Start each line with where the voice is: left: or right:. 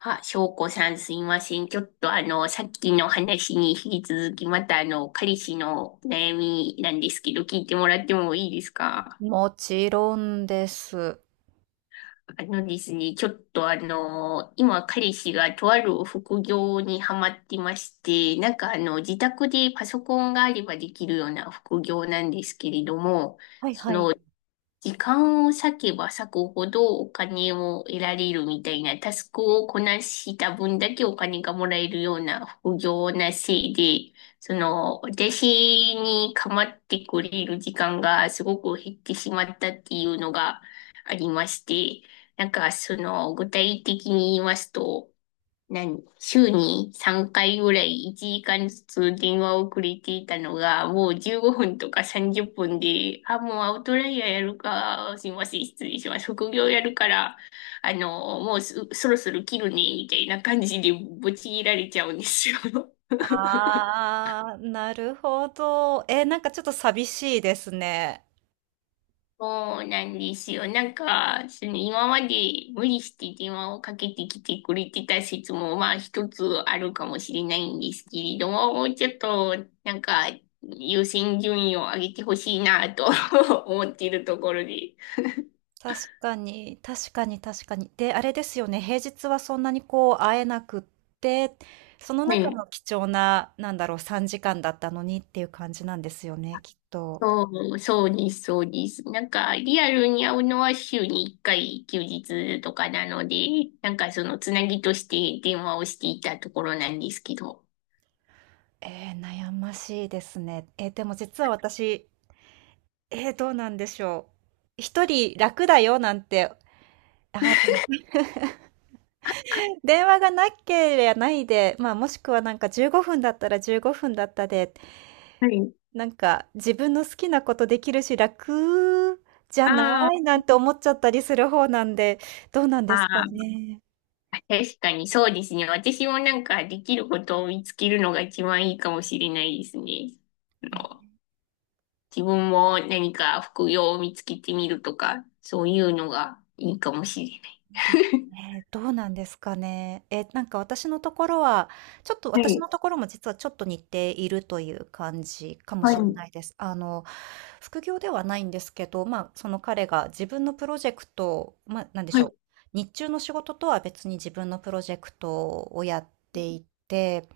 left: あ、翔子さんすいません。ちょっとさっきの話に引き続き、また彼氏の悩みなんですけど、聞いてもらってもいいですか？
right: もちろんです。
left: あのですね、ちょっと今彼氏がとある副業にハマってまして、自宅でパソコンがあればできるような副業なんですけれども、
right: はいはい。
left: 時間を割けば割くほどお金を得られるみたいな、タスクをこなした分だけお金がもらえるような副業なせいで、その、私に構ってくれる時間がすごく減ってしまったっていうのがありまして、なんかその、具体的に言いますと、何週に3回ぐらい1時間ずつ電話をくれていたのが、もう15分とか30分で、あ、もうアウトライヤーやるか、すいません、失礼します。副業やるから、もうすそろそろ切るね、みたいな感じでぶち切られちゃうんですよ。
right: ああ、なるほど。え、なんかちょっと寂しいですね。
left: そうなんですよ。なんか、その今まで無理して電話をかけてきてくれてた説も、まあ一つあるかもしれないんですけれども、もうちょっと、なんか、優先順位を上げてほしいなと 思っているところで。
right: 確かに、確かに、確かに。で、あれですよね。平日はそんなにこう会えなくって、その
left: は
right: 中
left: い。
right: の貴重な、なんだろう、3時間だったのにっていう感じなんですよね、きっと。
left: そそうです、そうです。なんか、リアルに会うのは週に1回休日とかなので、なんかそのつなぎとして電話をしていたところなんですけど。
right: 悩ましいですね。でも実は私、どうなんでしょう。一人楽だよなんて、でも電話がなければないで、まあ、もしくはなんか15分だったら15分だったで、
left: はい。
right: なんか自分の好きなことできるし、楽じゃな
left: あ
right: い
left: ー
right: なんて思っちゃったりする方なんで、どうなんで
left: あ
right: すか
left: ー。
right: ね。
left: 確かにそうですね。私もなんかできることを見つけるのが一番いいかもしれないですね。あの、自分も何か副業を見つけてみるとか、そういうのがいいかもしれない。
right: で、ね、どうなんですかね。え、なんか
left: は
right: 私
left: い、
right: のところも実はちょっと似ているという感じかも
left: はい、
right: しれないです。副業ではないんですけど、まあ、その彼が自分のプロジェクトを、まあ、なんでし
left: は
right: ょ
left: い、
right: う。日中の仕事とは別に自分のプロジェクトをやっていて、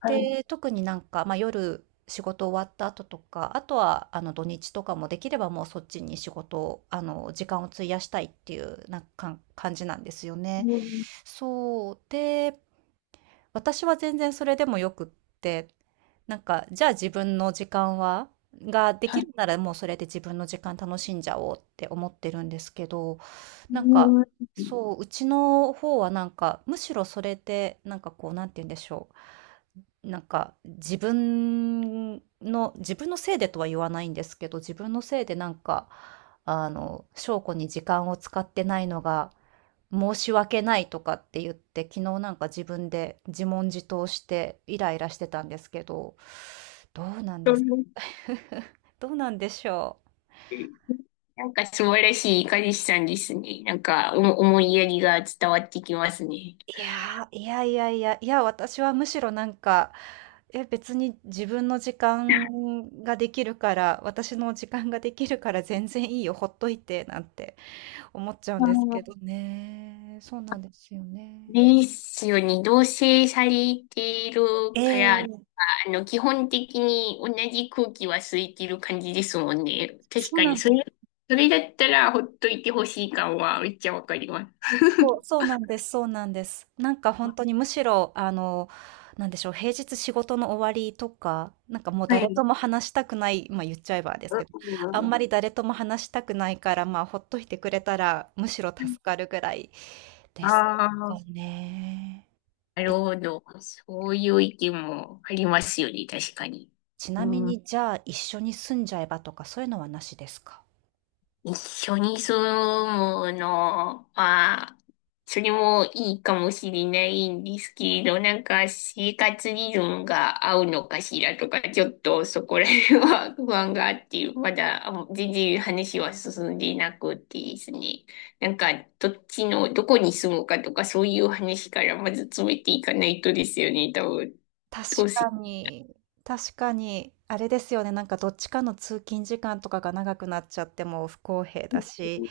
left: はい、
right: で、特になんか、まあ、夜仕事終わった後とか、あとは土日とかもできればもうそっちに仕事を、あの時間を費やしたいっていうなんか感じなんですよね。
left: うん、
right: そう。で、私は全然それでもよくって、なんか、じゃあ自分の時間は、がで
left: は
right: き
left: い、
right: るならもうそれで自分の時間楽しんじゃおうって思ってるんですけど、
left: う
right: なんか、
left: ん。
right: そう、うちの方はなんか、むしろそれで、なんかこう、なんて言うんでしょう。なんか自分のせいでとは言わないんですけど、自分のせいでなんか、翔子に時間を使ってないのが申し訳ないとかって言って、昨日なんか自分で自問自答してイライラしてたんですけど、どうなんです どうなんでしょう。
left: なんか素晴らしい彼氏さんですね。なんかお思いやりが伝わってきますね。
right: いやー、いやいやいや、いや、私はむしろなんか、え、別に自分の時間ができるから、私の時間ができるから全然いいよ、ほっといて、なんて思っちゃうん
left: あ
right: ですけ
left: の
right: どね。そうなんですよね。
left: ですよね。同棲されている
right: え
left: から、
right: え、
left: あの、基本的に同じ空気は吸いてる感じですもんね。確
right: そう
left: か
right: な
left: に、
right: ん
left: そ
right: ですよ、
left: れ、それだったらほっといてほしい感はめっちゃわかります。
right: そう、そうなんです、そうなんです。なんか本当にむしろ、なんでしょう、平日仕事の終わりとか、なんかもう
left: は
right: 誰
left: い。
right: とも話したくない、まあ言っちゃえばですけど、あんまり誰とも話したくないから、まあほっといてくれたらむしろ助かるぐらいです
left: ああー、
right: かね。
left: なるほど。そういう意見もありますよね、確かに。
right: ちなみ
left: うん。
right: に、じゃあ一緒に住んじゃえばとかそういうのはなしですか？
left: 一緒に住むのは、それもいいかもしれないんですけど、なんか生活リズムが合うのかしらとか、ちょっとそこら辺は 不安があって、まだあの全然話は進んでいなくてですね。なんかどっちの、どこに住むかとか、そういう話からまず詰めていかないとですよね、多分。どう
right: 確
left: せ。
right: かに、確かに、あれですよね、なんかどっちかの通勤時間とかが長くなっちゃっても不公平だし、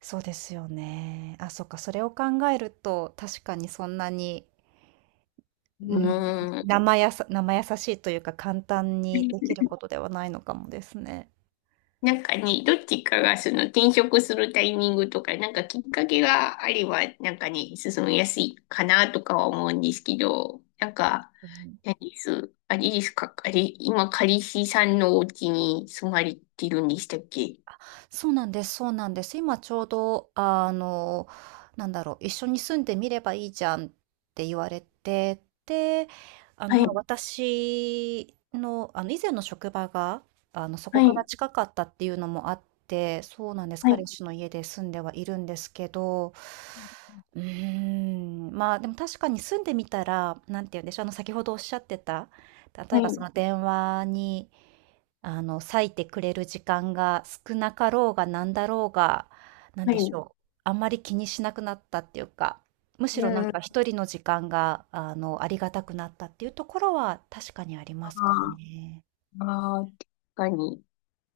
right: そうですよね。あ、そっか、それを考えると、確かにそんなに、う
left: う
right: ん、
left: ーん。
right: 生やさ生易しいというか、簡単にできることではないのかもですね。
left: なんかね、どっちかがその転職するタイミングとか、なんかきっかけがあれば、なんかね、進みやすいかなとかは思うんですけど、なんか、
right: うん。
left: 何です、あれですか、あれ、今、彼氏さんのお家に住まれてるんでしたっけ？
right: そうなんですそうなんです。今ちょうど、なんだろう、一緒に住んでみればいいじゃんって言われて、で、
left: は
right: まあ、
left: い、
right: 私の、以前の職場が、そこ
left: は
right: から
left: い、
right: 近かったっていうのもあって、そうなんです。
left: はい、
right: 彼氏の家で住んではいるんですけど、うーん、まあ、でも確かに住んでみたら、なんて言うんでしょう、先ほどおっしゃってた、例
left: は
right: えばそ
left: い、
right: の電話に、割いてくれる時間が少なかろうがなんだろうが、なん
left: は
right: でし
left: い。
right: ょう、あんまり気にしなくなったっていうか、むし
left: う
right: ろなんか
left: ん、
right: 一人の時間が、ありがたくなったっていうところは確かにあり
left: あ
right: ますかね。
left: ーあー、確かに。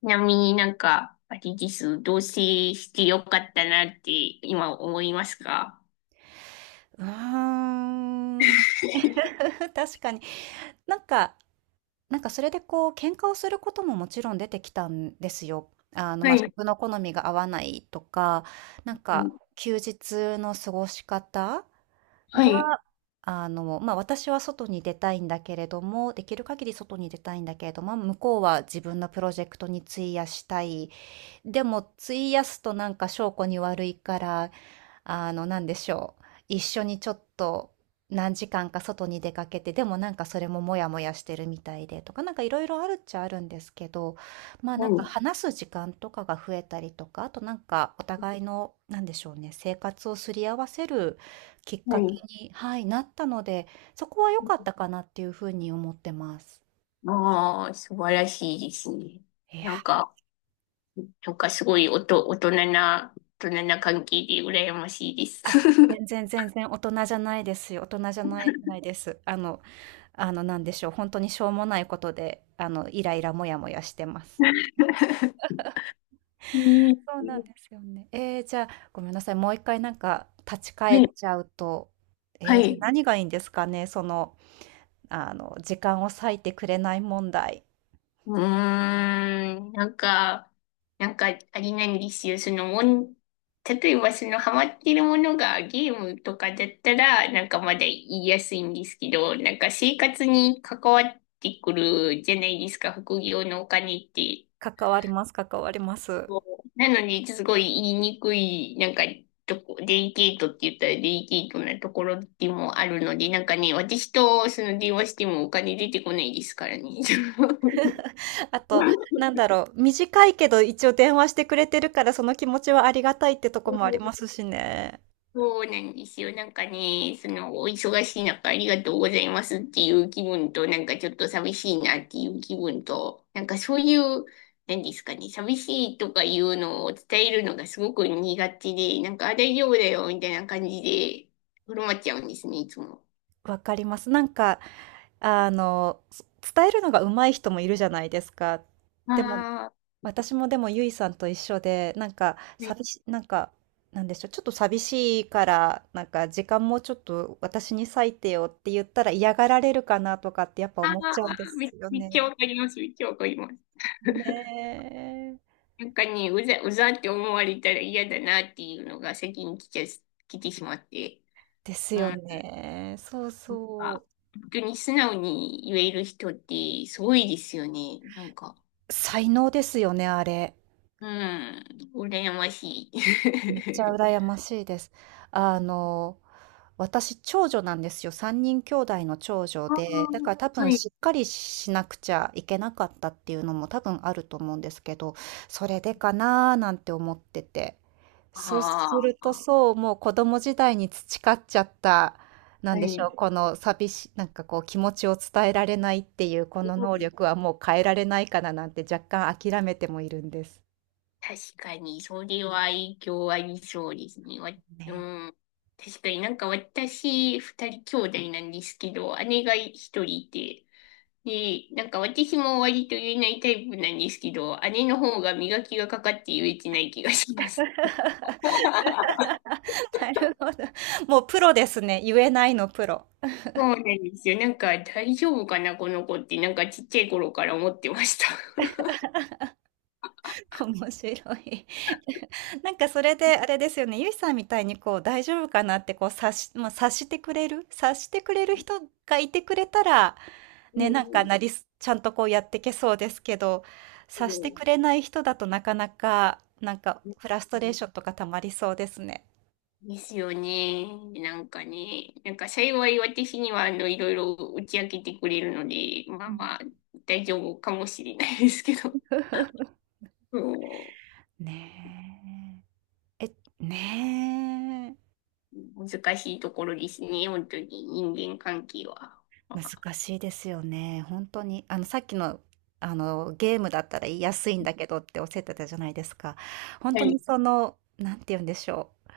left: ちなみになんか、あれです、同棲してよかったなって今思いますか？
right: うーん、確かに。なんか、それでこう、喧嘩をすることももちろん出てきたんですよ。
left: は
right: ま、
left: い、
right: 食の好みが合わないとか、なんか休日の過ごし方
left: はい。
right: が、ま、私は外に出たいんだけれども、できる限り外に出たいんだけれども、向こうは自分のプロジェクトに費やしたい。でも費やすとなんか証拠に悪いからなんでしょう。一緒にちょっと何時間か外に出かけて、でもなんかそれもモヤモヤしてるみたいでとか、なんかいろいろあるっちゃあるんですけど、まあ
left: は
right: なんか
left: い。
right: 話す時間とかが増えたりとか、あとなんかお互いの、なんでしょうね、生活をすり合わせるきっ
left: は
right: かけ
left: い。
right: に、はい、なったので、そこは良かったかなっていうふうに思ってます。
left: ああ、素晴らしいですね。
right: いや、
left: なんか、なんかすごいおと、大人な、大人な関係で羨ましいです。
right: あ、全然大人じゃないですよ。大人じゃないです。なんでしょう、本当にしょうもないことで、イライラモヤモヤしてます。
left: ね
right: そうなんですよね。ええ、じゃあ、ごめんなさい、もう1回なんか立ち返っち
left: え。
right: ゃうと、
left: は
right: え
left: い、
right: え、
left: は
right: じゃ、
left: い。
right: 何がいいんですかね、その、時間を割いてくれない問題。
left: うーん、なんか、なんか、あれなんですよ。そのもん、例えばそのハマってるものがゲームとかだったら、なんかまだ言いやすいんですけど、なんか生活に関わってくるじゃないですか、副業のお金って。
right: 関わります関わります。
left: そうなのに、すごい言いにくい、なんか、とこ、デリケートって言ったらデリケートなところでもあるので、なんかね、私とその電話してもお金出てこないですからね。
right: あと、なんだろう、短いけど一応電話してくれてるから、その気持ちはありがたいってとこもありますしね。
left: そうなんですよ。なんかね、その、お忙しい中ありがとうございますっていう気分と、なんかちょっと寂しいなっていう気分と、なんかそういう、何ですかね、寂しいとかいうのを伝えるのがすごく苦手で、なんかあ大丈夫だよみたいな感じで、振る舞っちゃうんですね、いつも。
right: わかります。なんか、あの、つ伝えるのが上手い人もいるじゃないですか。でも
left: あ
right: 私もでもゆいさんと一緒で、なんか、
left: ー、ね、
right: なんか、なんでしょう、ちょっと寂しいから、なんか、時間もちょっと私に割いてよって言ったら嫌がられるかなとかってやっぱ
left: あ
right: 思っちゃうんで
left: ー、
right: すよ
left: めっちゃ
right: ね。
left: わかります、めっちゃわかります。
right: ねえ。
left: なんかね、うざって思われたら嫌だなっていうのが先に来ちゃ、来てしまって。
right: です
left: う
right: よ
left: ん
right: ね。そうそ
left: か、本当に素直に言える人ってすごいですよね。なんか、
right: う。才能ですよね、あれ。
left: うん、羨ましい。
right: めっちゃ 羨ましいです。あの、私、長女なんですよ。3人兄弟の長女
left: あ
right: で、だか
left: ー、
right: ら多
left: は
right: 分
left: い。
right: しっかりしなくちゃいけなかったっていうのも多分あると思うんですけど、それでかなーなんて思ってて。そうす
left: あ
right: ると
left: あ、
right: そう、もう子供時代に培っちゃった、な
left: は
right: んでしょ
left: い。
right: う、この寂し、なんかこう気持ちを伝えられないっていうこ
left: う
right: の能
left: ん。
right: 力はもう変えられないかななんて若干諦めてもいるんです。
left: 確かに、それは影響ありそうですね。わ、う
right: ね。
left: ん。確かになんか私、二人兄弟なんですけど、姉が一人いて、で、なんか私も割と言えないタイプなんですけど、姉の方が磨きがかかって言えてない気がします。
right: なるほど。もうプロですね。言えないのプロ。
left: そうなんですよ。なんか大丈夫かな、この子って、なんかちっちゃい頃から思ってました。
right: 面白い。なんかそれであれですよね、ゆいさんみたいにこう大丈夫かなってこうまあ、察してくれる、察してくれる人がいてくれたら、
left: う
right: ね、なんか
left: ん。
right: なりす、ちゃんとこうやってけそうですけど、
left: う
right: 察して
left: ん。
right: く れない人だとなかなか、なんかフラストレーションとか溜まりそうですね。
left: ですよね。なんかね、なんか幸い私にはあのいろいろ打ち明けてくれるので、まあまあ大丈夫かもしれないですけど、そ
right: ねえ。え、ねえ。
left: う、難しいところですね、本当に人間関係は。まあ、
right: 難しいですよね。本当に、さっきの、ゲームだったら言いやすいんだけどっておっしゃってたじゃないですか。本
left: は
right: 当に
left: い。
right: その、なんて言うんでしょう、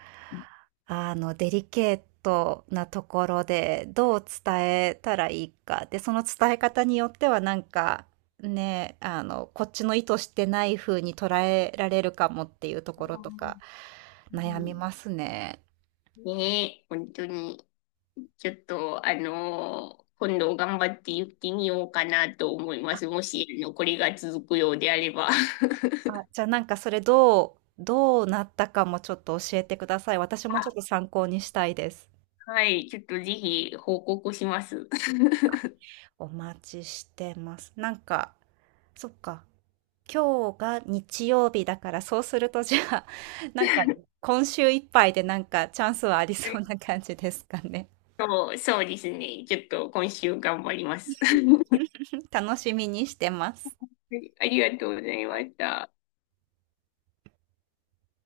right: デリケートなところで、どう伝えたらいいか、で、その伝え方によってはなんか、ね、こっちの意図してない風に捉えられるかもっていうところとか、
left: う
right: 悩
left: ん。
right: みますね。
left: ねえ、本当に。ちょっと、あの、今度頑張って言ってみようかなと思います。もし、あの、これが続くようであれば。
right: じゃあなんかそれどうなったかもちょっと教えてください。私も
left: あ、
right: ちょっと参考にしたいです。
left: はい、ちょっとぜひ報告します。
right: お待ちしてます。なんか、そっか。今日が日曜日だから、そうするとじゃあ、なんか今週いっぱいでなんかチャンスはありそうな 感じですかね。
left: そうですね。ちょっと今週頑張ります。
right: 楽しみにしてます。
left: はいありがとうございました。